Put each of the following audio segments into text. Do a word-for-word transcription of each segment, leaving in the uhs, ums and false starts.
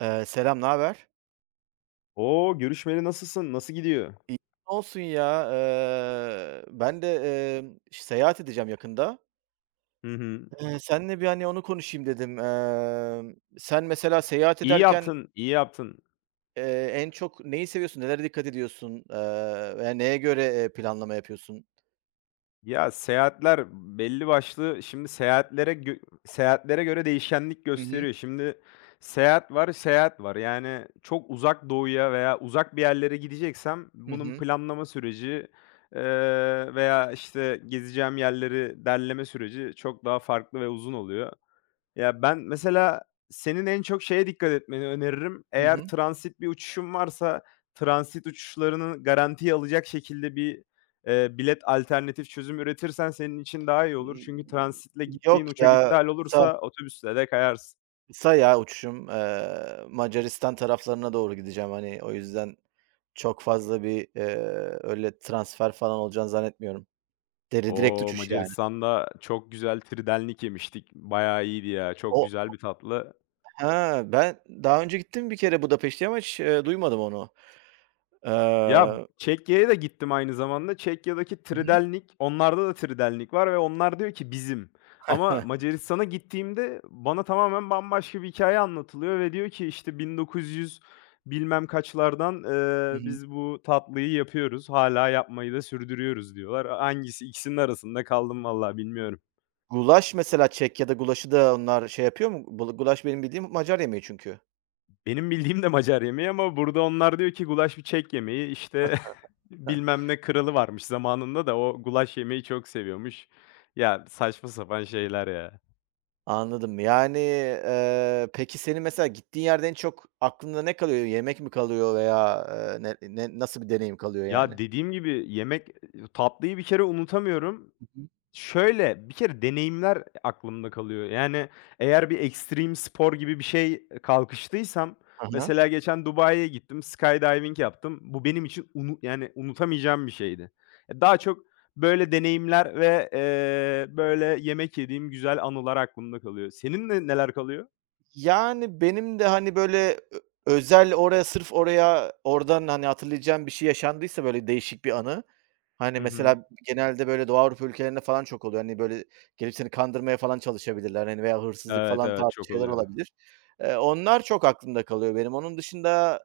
Eee, selam, ne haber? O! Görüşmeli nasılsın? Nasıl gidiyor? İyi olsun ya. Eee, ben de, emm, seyahat edeceğim yakında. Hı hı. Eee, seninle bir, hani, onu konuşayım dedim. Emm, sen mesela seyahat İyi ederken, yaptın, iyi yaptın. eee, en çok neyi seviyorsun? Nelere dikkat ediyorsun? Eee, veya neye göre, eee, planlama yapıyorsun? Ya, seyahatler belli başlı şimdi seyahatlere gö seyahatlere göre değişkenlik Hı hı. gösteriyor. Şimdi seyahat var, seyahat var. Yani çok uzak doğuya veya uzak bir yerlere gideceksem Hı bunun hı. planlama süreci, eee, veya, işte, gezeceğim yerleri derleme süreci çok daha farklı ve uzun oluyor. Ya, ben mesela senin en çok şeye dikkat etmeni öneririm. Hı Eğer hı. transit bir uçuşun varsa transit uçuşlarını garantiye alacak şekilde bir, eee, bilet alternatif çözüm üretirsen senin için daha iyi olur. Çünkü İii, transitle yok gittiğin uçak ya, iptal kısa olursa otobüsle de kayarsın. kısa ya uçuşum. Eee, Macaristan taraflarına doğru gideceğim, hani, o yüzden çok fazla bir, eee, öyle transfer falan olacağını zannetmiyorum. Dere direkt O, uçuş yani. Macaristan'da çok güzel tridenlik yemiştik. Bayağı iyiydi ya. Çok O güzel bir tatlı. Ha, ben daha önce gittim bir kere Budapeşte'ye ama hiç, eee, duymadım onu. Ya, Eee Çekya'ya da gittim aynı zamanda. Çekya'daki Hı hı. Tridelnik, onlarda da Tridelnik var ve onlar diyor ki "bizim", ama Heh. Macaristan'a gittiğimde bana tamamen bambaşka bir hikâye anlatılıyor ve diyor ki işte bin dokuz yüz bilmem kaçlardan, Hı eee, hı. "Biz bu tatlıyı yapıyoruz, hala yapmayı da sürdürüyoruz." diyorlar. Hangisi, ikisinin arasında kaldım, vallahi bilmiyorum. Gulaş mesela Çekya'da gulaşı da onlar şey yapıyor mu? Bula gulaş benim bildiğim Macar yemeği çünkü. Benim bildiğim de Macar yemeği ama burada onlar diyor ki gulaş bir Çek yemeği. İşte Heh, bilmem ne kralı varmış zamanında da o gulaş yemeği çok seviyormuş. Ya, saçma sapan şeyler ya. anladım. Yani, eee, peki senin mesela gittiğin yerde en çok aklında ne kalıyor? Yemek mi kalıyor veya, eee, ne ne nasıl bir deneyim kalıyor Ya, yani? dediğim gibi yemek, e, tatlıyı bir kere unutamıyorum. Hı hı. Şöyle, bir kere deneyimler aklımda kalıyor. Yani, eğer bir ekstrem spor gibi bir şey, e, kalkıştıysam, Hı hı. mesela geçen Dubai'ye gittim, skydiving yaptım. Bu benim için unu yani, unutamayacağım bir şeydi. Eee, daha çok böyle deneyimler ve, eee, böyle yemek yediğim güzel anılar aklımda kalıyor. Senin ne neler kalıyor? Yani, benim de, hani, böyle, ö özel oraya sırf oraya oradan, hani, hatırlayacağım bir şey yaşandıysa, böyle, değişik bir anı, hani, Hı hı. mesela genelde, böyle, Doğu Avrupa ülkelerinde falan çok oluyor. Hani, böyle, gelip seni kandırmaya falan çalışabilirler, hani, veya hırsızlık Evet, falan evet, tarzı çok şeyler oluyor. olabilir. Eee, onlar çok aklımda kalıyor benim. Onun dışında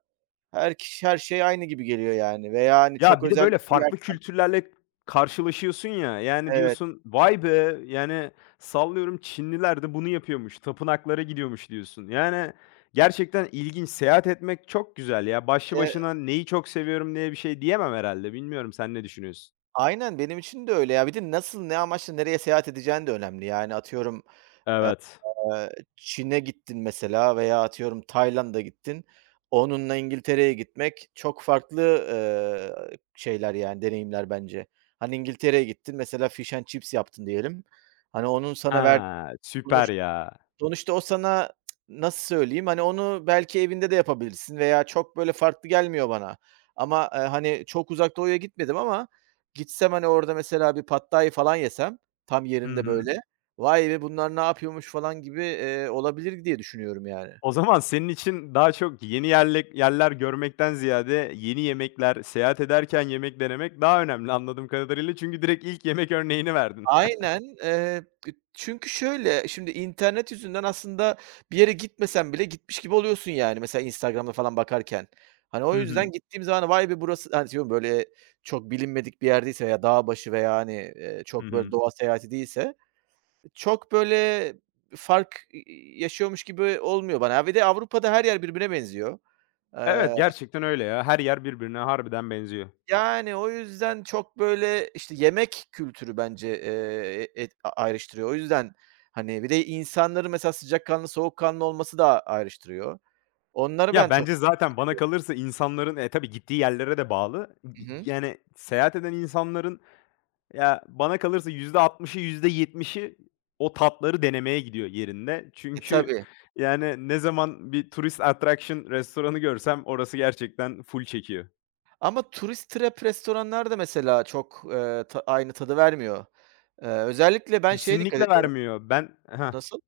her kişi her şey aynı gibi geliyor, yani, veya, hani, çok Ya, bir de özel bir böyle şey. farklı kültürlerle karşılaşıyorsun ya, yani, Evet, diyorsun, "Vay be!" Yani, sallıyorum, Çinliler de bunu yapıyormuş, tapınaklara gidiyormuş diyorsun. Yani, gerçekten ilginç. Seyahat etmek çok güzel ya. Başlı eee başına neyi çok seviyorum diye bir şey diyemem herhalde. Bilmiyorum, sen ne düşünüyorsun? Aynen, benim için de öyle ya. Bir de nasıl, ne amaçla nereye seyahat edeceğin de önemli. Yani, atıyorum, Evet. Eee, Çin'e gittin mesela veya atıyorum Tayland'a gittin. Onunla İngiltere'ye gitmek çok farklı, eee, şeyler yani deneyimler bence. Hani İngiltere'ye gittin mesela fish and chips yaptın diyelim. Hani onun sana verdiği Ha, süper ya. sonuçta o sana nasıl söyleyeyim, hani, onu belki evinde de yapabilirsin veya çok, böyle, farklı gelmiyor bana ama, eee, hani, çok Uzak Doğu'ya gitmedim ama gitsem, hani, orada mesela bir Pad falan yesem tam Hı yerinde, hı. böyle, "Vay be, bunlar ne yapıyormuş?" falan gibi, eee, olabilir diye düşünüyorum yani. O zaman senin için daha çok yeni yerlek yerler görmekten ziyade yeni yemekler, seyahat ederken yemek denemek daha önemli anladığım kadarıyla. Çünkü direkt ilk yemek örneğini verdin. Aynen, eee, çünkü şöyle, şimdi internet yüzünden aslında bir yere gitmesen bile gitmiş gibi oluyorsun yani mesela Instagram'da falan bakarken. Hani, o Hı hı. yüzden gittiğim zaman vay be burası hani, diyorum böyle çok bilinmedik bir yerdeyse veya dağ başı veya, hani, eee, Hı çok böyle hı. doğa seyahati değilse çok böyle fark, iii, yaşıyormuş gibi olmuyor bana. Ya, bir de Avrupa'da her yer birbirine benziyor. Eee Evet, gerçekten öyle ya. Her yer birbirine harbiden benziyor. Yani, o yüzden çok, böyle, işte, yemek kültürü bence, eee, e, et a ayrıştırıyor. O yüzden, hani, bir de insanların mesela sıcakkanlı, soğukkanlı olması da ayrıştırıyor. Onları Ya, ben çok. bence zaten bana kalırsa insanların, eee, tabii gittiği yerlere de bağlı. Hı G hı. Yani seyahat eden insanların, ya, bana kalırsa yüzde altmışı, yüzde %70'i o tatları denemeye gidiyor yerinde. E, Çünkü, tabii. yani, ne zaman bir turist attraction restoranı görsem orası gerçekten full çekiyor. Ama turist trap restoranlar da mesela çok, eee, ta aynı tadı vermiyor. Eee, özellikle ben şeye dikkat Kesinlikle ediyorum. vermiyor. Ben Hah. Nasıl?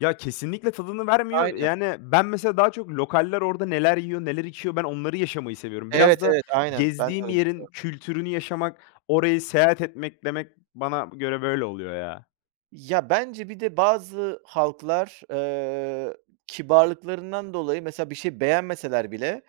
Ya, kesinlikle tadını vermiyor. Aynen. Yani, ben mesela daha çok lokaller orada neler yiyor, neler içiyor, ben onları yaşamayı seviyorum. Biraz Evet, da evet, aynen. Ben de gezdiğim öyle. yerin kültürünü yaşamak, orayı seyahat etmek demek bana göre böyle oluyor ya. Ya, bence bir de bazı halklar, eee, kibarlıklarından dolayı mesela bir şey beğenmeseler bile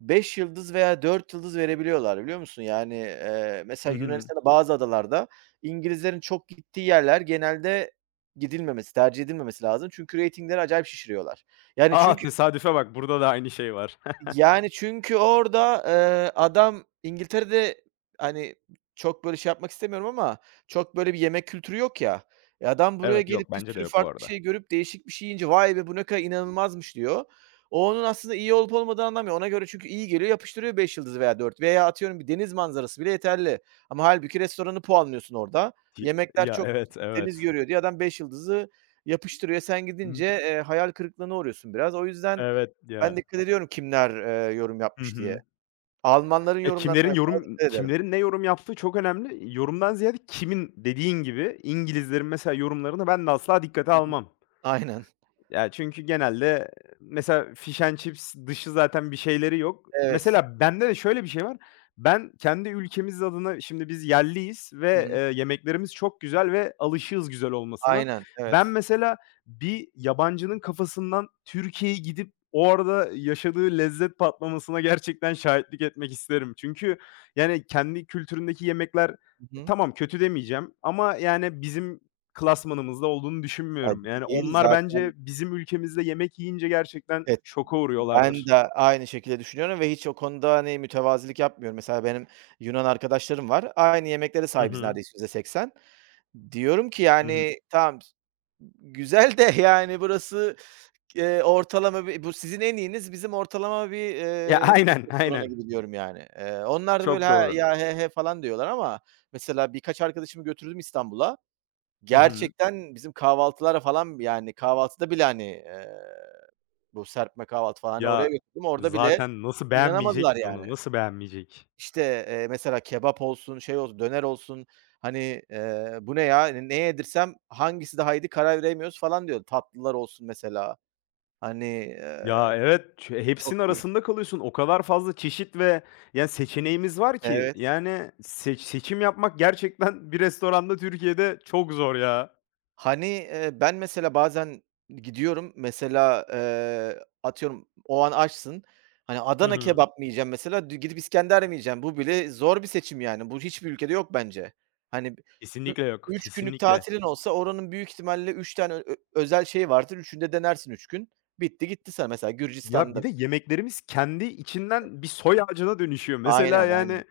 beş yıldız veya dört yıldız verebiliyorlar, biliyor musun? Yani, eee, mesela Hı hı. Yunanistan'da bazı adalarda İngilizlerin çok gittiği yerler genelde gidilmemesi, tercih edilmemesi lazım. Çünkü reytingleri acayip şişiriyorlar. Yani A! çünkü Tesadüfe bak, burada da aynı şey var. yani, çünkü orada, eee, adam İngiltere'de, hani, çok böyle şey yapmak istemiyorum ama çok böyle bir yemek kültürü yok ya. E, adam buraya Evet, gelip yok, bir bence de sürü yok bu farklı arada. şey görüp değişik bir şey yiyince "Vay be, bu ne kadar inanılmazmış." diyor. O onun aslında iyi olup olmadığını anlamıyor. Ona göre çünkü iyi geliyor, yapıştırıyor beş yıldızı veya dört veya atıyorum bir deniz manzarası bile yeterli ama hâlbuki restoranı puanlıyorsun orada. Ki Yemekler Ya, çok kötü, evet, deniz evet. görüyor diye adam beş yıldızı yapıştırıyor. Sen gidince, Hımm. eee, hayal kırıklığına uğruyorsun biraz. O yüzden, Evet ben ya. dikkat ediyorum kimler, eee, yorum Hı yapmış diye. hı. Almanların Ya, yorumlarına kimlerin mesela yorum dikkat ederim. kimlerin ne yorum yaptığı çok önemli. Yorumdan ziyade kimin dediğin gibi, İngilizlerin mesela yorumlarını ben de asla dikkate Hı hı. almam. Aynen, Ya, çünkü genelde mesela fish and chips dışı zaten bir şeyleri yok. evet. Mesela bende de şöyle bir şey var. Ben kendi ülkemiz adına, şimdi biz yerliyiz Hı ve, hı. eee, yemeklerimiz çok güzel ve alışığız güzel olmasına. Aynen, Ben evet. mesela bir yabancının kafasından Türkiye'ye gidip orada yaşadığı lezzet patlamasına gerçekten şahitlik etmek isterim. Çünkü yani kendi kültüründeki yemekler, Hı hı. tamam kötü demeyeceğim, ama yani bizim klasmanımızda olduğunu Ya, düşünmüyorum. Yani değil onlar bence zaten. bizim ülkemizde yemek yiyince gerçekten eee şoka Ben uğruyorlardır. de aynı şekilde düşünüyorum ve hiç o konuda, hani, mütevazilik yapmıyorum. Mesela benim Yunan arkadaşlarım var. Aynı yemeklere Hı sahibiz hı. neredeyse yüzde seksen. Diyorum ki, Hı hı. yani, tamam, güzel de, yani, burası, eee, ortalama bir bu sizin en iyiniz, bizim ortalama bir, Ya, eee, Türk aynen, restoranı aynen. gibi diyorum, yani. Eee, onlar da böyle, Çok "Ha, doğru. ya, he he." falan diyorlar ama mesela birkaç arkadaşımı götürdüm İstanbul'a. Hı hı. Gerçekten bizim kahvaltılara falan, yani, kahvaltıda bile, hani, eee bu serpme kahvaltı falan, hani, oraya Ya, götürdüm. Orada bile zaten nasıl beğenmeyecek inanamadılar ki onu? yani. Nasıl beğenmeyecek? İşte, eee, mesela kebap olsun, şey olsun, döner olsun, hani, eee, "Bu ne ya? Hani, ne yedirsem hangisi daha iyiydi karar veremiyoruz." falan diyordu. Tatlılar olsun mesela. Hani, eee, Ya, evet, ç e, çok hepsinin iyi. arasında kalıyorsun. O kadar fazla çeşit ve yani seçeneğimiz var ki. Evet. Yani seç seçim yapmak gerçekten bir restoranda Türkiye'de çok zor ya. Hani, eee, ben mesela bazen gidiyorum, mesela, eee, atıyorum o an açsın, hani, Hı Adana hı. kebap mı yiyeceğim mesela, d gidip İskender mi yiyeceğim? Bu bile zor bir seçim yani. Bu hiçbir ülkede yok bence. Hani, ü Kesinlikle yok. üç günlük Kesinlikle. tatilin olsa oranın büyük ihtimalle üç tane ö özel şeyi vardır. üçünü de denersin üç gün. Bitti gitti sana. Mesela Ya, bir Gürcistan'da. de yemeklerimiz kendi içinden bir soy ağacına dönüşüyor. Mesela, Aynen, aynen. yani,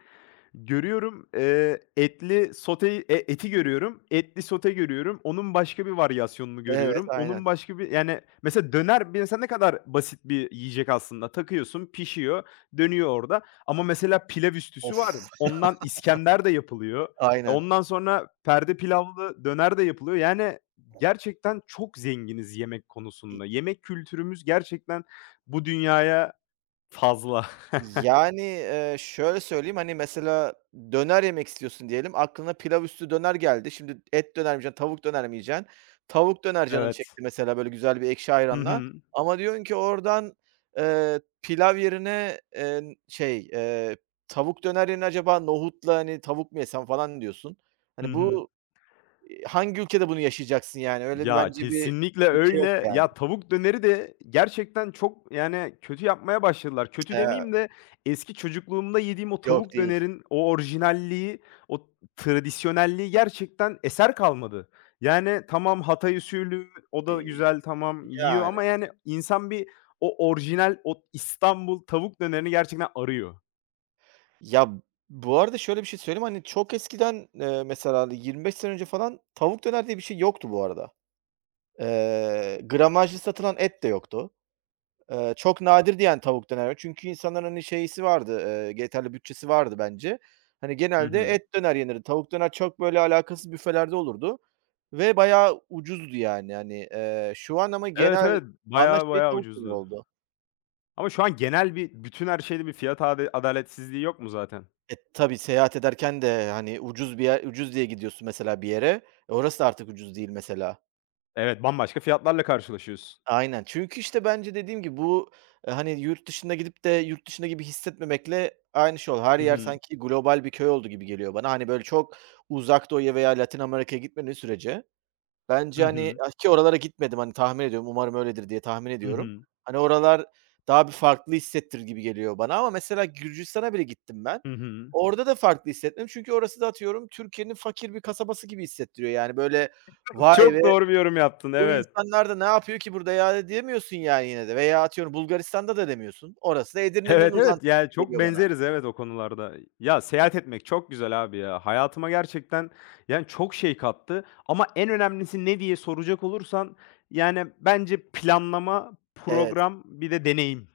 görüyorum, eee, etli sote e eti görüyorum, etli sote görüyorum. Onun başka bir varyasyonunu Evet, görüyorum. Onun aynen. başka bir yani, mesela döner bir mesela ne kadar basit bir yiyecek aslında. Takıyorsun, pişiyor, dönüyor orada ama mesela pilav üstüsü var. Of, Ondan İskender de yapılıyor. E, aynen. Ondan sonra perde pilavlı döner de yapılıyor. Yani, gerçekten çok zenginiz yemek konusunda. Yemek kültürümüz gerçekten bu dünyaya fazla. Yani, eee, şöyle söyleyeyim, hani, mesela döner yemek istiyorsun diyelim, aklına pilav üstü döner geldi. Şimdi et döner mi yiyeceksin, tavuk döner mi yiyeceksin? Tavuk döner canın Evet. çekti mesela, böyle güzel bir ekşi Hı ayranla hı. ama diyorsun ki oradan, eee, pilav yerine, eee, şey, eee, tavuk döner yerine acaba nohutla, hani, tavuk mu yesem falan diyorsun. Hı Hani, hı. bu, iii, hangi ülkede bunu yaşayacaksın yani? Öyle bir Ya, bence bir kesinlikle ülke yok öyle. yani. Ya, tavuk döneri de gerçekten çok, yani, kötü yapmaya başladılar. Kötü Eee, demeyeyim de eski çocukluğumda yediğim o yok tavuk değil. dönerin o orijinalliği, o tradisyonelliği gerçekten eser kalmadı. Yani, tamam Hatay usulü, o da İii, güzel, tamam yiyor yani. ama, yani, insan bir o orijinal, o İstanbul tavuk dönerini gerçekten arıyor. Ya, bu arada şöyle bir şey söyleyeyim, hani, çok eskiden, eee, mesela, hani, yirmi beş sene önce falan tavuk döner diye bir şey yoktu bu arada. Eee, gramajlı satılan et de yoktu. Eee, çok nadirdi yani tavuk döner. Çünkü insanların, hani, şeysi vardı, eee, yeterli bütçesi vardı bence. Hani, Hı genelde hı. et döner yenirdi. Tavuk döner çok, böyle, alakasız büfelerde olurdu ve bayağı ucuzdu yani. Yani eee, şu an ama Evet, genel evet. ana Bayağı şey bayağı tavuk döner ucuzdu. oldu. Ama şu an genel bir bütün her şeyde bir fiyat ade adaletsizliği yok mu zaten? E, tabii seyahat ederken de, hani, ucuz bir yer ucuz diye gidiyorsun mesela bir yere. E, orası da artık ucuz değil mesela. Evet, bambaşka fiyatlarla karşılaşıyorsun. Aynen. Çünkü, işte, bence dediğim gibi bu, eee, hani, yurt dışına gidip de yurt dışında gibi hissetmemekle aynı şey oldu. Her Hı yer hı. sanki global bir köy oldu gibi geliyor bana. Hani, böyle çok Uzak Doğu'ya veya Latin Amerika'ya gitmediğin sürece bence, Hı hani, hı. ah, ki oralara gitmedim, hani, tahmin ediyorum, umarım öyledir diye tahmin Hı ediyorum. hı. Hani, oralar daha bir farklı hissettir gibi geliyor bana ama mesela Gürcistan'a bile gittim ben. Hı hı. Orada da farklı hissettim çünkü orası da atıyorum Türkiye'nin fakir bir kasabası gibi hissettiriyor. Yani, böyle, "Vay be, Çok doğru bir yorum yaptın, bu evet. insanlar da ne yapıyor ki burada ya?" diyemiyorsun yani yine de veya atıyorum Bulgaristan'da da demiyorsun. Orası da Edirne'nin Evet, evet, uzantısı yani, gibi çok geliyor bana. benzeriz, evet, o konularda. Ya, seyahat etmek çok güzel abi ya. Hayatıma gerçekten, yani, çok şey kattı ama en önemlisi ne diye soracak olursan, yani, bence planlama, Evet, program, bir de deneyim.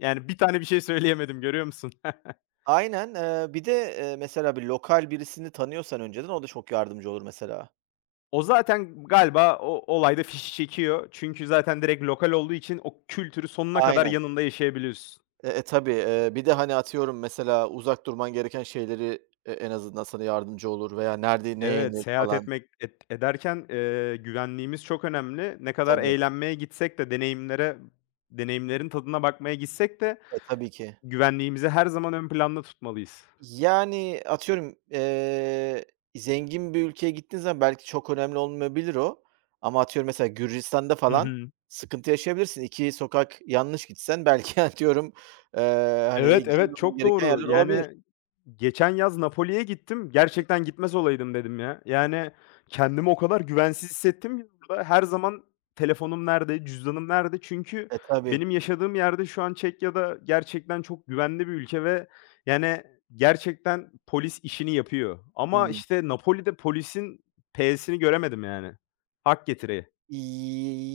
Yani, bir tane bir şey söyleyemedim, görüyor musun? aynen. Eee, bir de, eee, mesela bir lokal birisini tanıyorsan önceden o da çok yardımcı olur mesela. O zaten galiba o olayda fişi çekiyor. Çünkü zaten direkt lokal olduğu için o kültürü sonuna kadar Aynen. yanında yaşayabiliyorsun. E, e, tabii, eee, bir de, hani, atıyorum mesela uzak durman gereken şeyleri e en azından sana yardımcı olur veya nerede ne Evet, yenir seyahat falan. etmek et ederken, eee, güvenliğimiz çok önemli. Ne E, kadar tabii. eğlenmeye gitsek de deneyimlere deneyimlerin tadına bakmaya gitsek de E, tabii ki. güvenliğimizi her zaman ön planda tutmalıyız. Yani, atıyorum, eee, zengin bir ülkeye gittiğin zaman belki çok önemli olmayabilir o ama atıyorum mesela Gürcistan'da Hı falan hı. sıkıntı yaşayabilirsin. iki sokak yanlış gitsen belki atıyorum, eee, Evet, hani, evet, girmemen çok gereken doğru. yerler olabilir. Yani geçen yaz Napoli'ye gittim. Gerçekten gitmez olaydım dedim ya. Yani kendimi o kadar güvensiz hissettim ki orada. Her zaman telefonum nerede, cüzdanım nerede? Çünkü E, tabii. benim yaşadığım yerde, şu an Çekya'da, gerçekten çok güvenli bir ülke ve yani gerçekten polis işini yapıyor. Ama Hıı. işte Napoli'de polisin p'sini göremedim yani. Hak getire.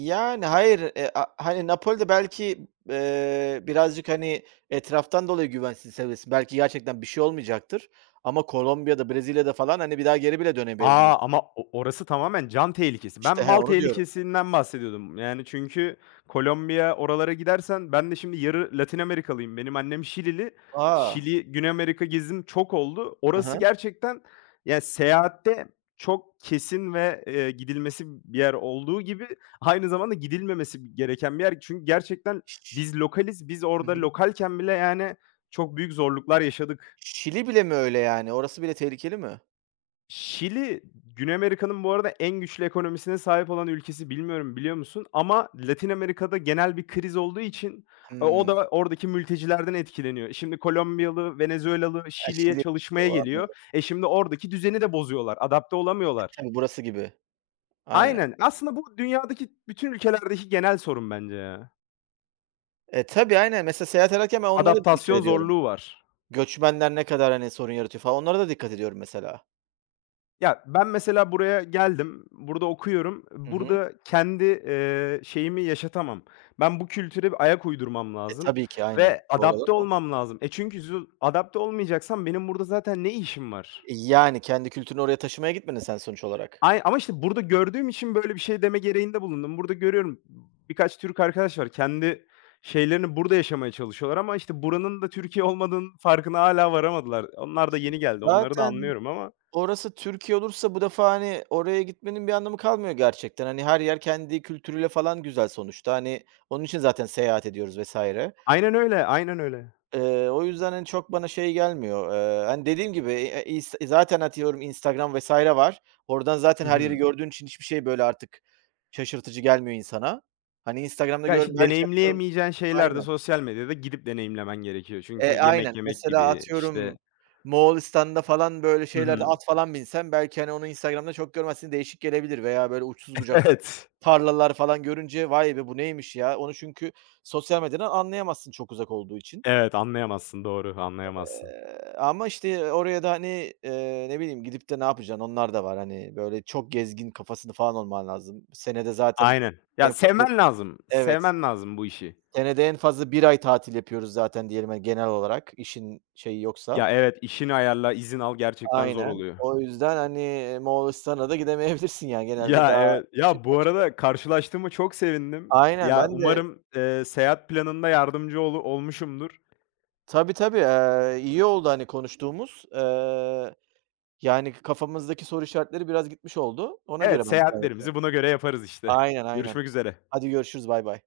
Yani, hayır, eee, a hani, Napoli'de belki, eee, birazcık, hani, etraftan dolayı güvensiz seviyesi, belki gerçekten bir şey olmayacaktır ama Kolombiya'da, Brezilya'da falan, hani, bir daha geri bile A! dönemeyebilirsin. Ama o, orası tamamen can tehlikesi. Ben İşte, he, mal onu diyorum. tehlikesinden bahsediyordum. Yani çünkü Kolombiya, oralara gidersen, ben de şimdi yarı Latin Amerikalıyım. Benim annem Şilili. A! Şili, Güney Amerika gezim çok oldu. Hı Orası hı. gerçekten ya seyahatte çok kesin ve, eee, gidilmesi bir yer olduğu gibi aynı zamanda gidilmemesi gereken bir yer. Çünkü gerçekten Ş. biz lokaliz. Biz Hı orada hı. lokalken bile yani çok büyük zorluklar yaşadık. Şili bile mi öyle yani? Orası bile tehlikeli mi? Şili, Güney Amerika'nın bu arada en güçlü ekonomisine sahip olan ülkesi. Bilmiyorum, biliyor musun? Ama Latin Amerika'da genel bir kriz olduğu için, e, o Hımm. da oradaki mültecilerden etkileniyor. Şimdi Kolombiyalı, Venezuelalı Ha, Şili'ye Şili. çalışmaya O, geliyor. anladım. E, şimdi oradaki düzeni de bozuyorlar. Adapte olamıyorlar. Tabii, burası gibi. Aynen. Aynen. Aslında bu dünyadaki bütün ülkelerdeki genel sorun bence ya. E, tabii, aynen. Mesela seyahat ederken ben onlara da dikkat Adaptasyon ediyorum. zorluğu var. Göçmenler ne kadar, hani, sorun yaratıyor falan, onlara da dikkat ediyorum mesela. Ya, ben mesela buraya geldim, burada okuyorum. Hı hı. Burada kendi, eee, şeyimi yaşatamam. Ben bu kültüre bir ayak uydurmam E, lazım tabii ki aynen. ve Doğru olan adapte o. olmam lazım. E, çünkü zu adapte olmayacaksam benim burada zaten ne işim var? Yani kendi kültürünü oraya taşımaya gitmedin sen sonuç olarak. Ay, ama işte burada gördüğüm için böyle bir şey deme gereğinde bulundum. Burada görüyorum birkaç Türk arkadaş var. Kendi şeylerini burada yaşamaya çalışıyorlar ama işte buranın da Türkiye olmadığının farkına hala varamadılar. Onlar da yeni geldi, onları da Zaten anlıyorum ama orası Türkiye olursa bu defa, hani, oraya gitmenin bir anlamı kalmıyor gerçekten. Hani, her yer kendi kültürüyle falan güzel sonuçta. Hani, onun için zaten seyahat ediyoruz vesaire. aynen öyle, aynen öyle. Eee, o yüzden, hani, çok bana şey gelmiyor. Eee, hani, dediğim gibi, eee, ins zaten atıyorum Instagram vesaire var. Oradan zaten Hı her yeri hı. gördüğün için hiçbir şey böyle artık şaşırtıcı gelmiyor insana. Hani, Instagram'da Ya, gör işte, belki atıyorum. deneyimleyemeyeceğin şeyler de Aynen. sosyal medyada gidip deneyimlemen gerekiyor. E, Çünkü yemek aynen. yemek Mesela gibi, işte. atıyorum Moğolistan'da falan böyle Hı şeylerde hı. at falan binsen belki, hani, onu Instagram'da çok görmezsin, değişik gelebilir veya böyle uçsuz bucaksız Evet. tarlalar falan görünce "Vay be, bu neymiş ya?" Onu çünkü sosyal medyadan anlayamazsın çok uzak olduğu için. Evet, anlayamazsın, doğru, anlayamazsın. Eee, ama işte oraya da, hani, eee, ne bileyim gidip de ne yapacaksın? Onlar da var. Hani, böyle çok gezgin kafasında falan olman lazım. Senede zaten Aynen. Ya, en fazla. sevmen lazım, Evet. sevmen lazım bu işi. Senede en fazla bir ay tatil yapıyoruz zaten diyelim, hani, genel olarak işin şeyi yoksa. Ya, evet, işini ayarla, izin al gerçekten zor Aynen. oluyor. O yüzden, hani, Moğolistan'a da gidemeyebilirsin yani genelde Ya, daha evet. işin Ya, bu başka. arada karşılaştığıma çok sevindim. Aynen Ya, ben de. umarım, eee, seyahat planında yardımcı olu olmuşumdur. Tabii, tabii. Eee, iyi oldu, hani, konuştuğumuz. Eee, yani kafamızdaki soru işaretleri biraz gitmiş oldu. Ona göre Evet, ben plan yapacağım. seyahatlerimizi buna göre yaparız işte. Aynen, aynen. Görüşmek üzere. Hadi görüşürüz. Baybay.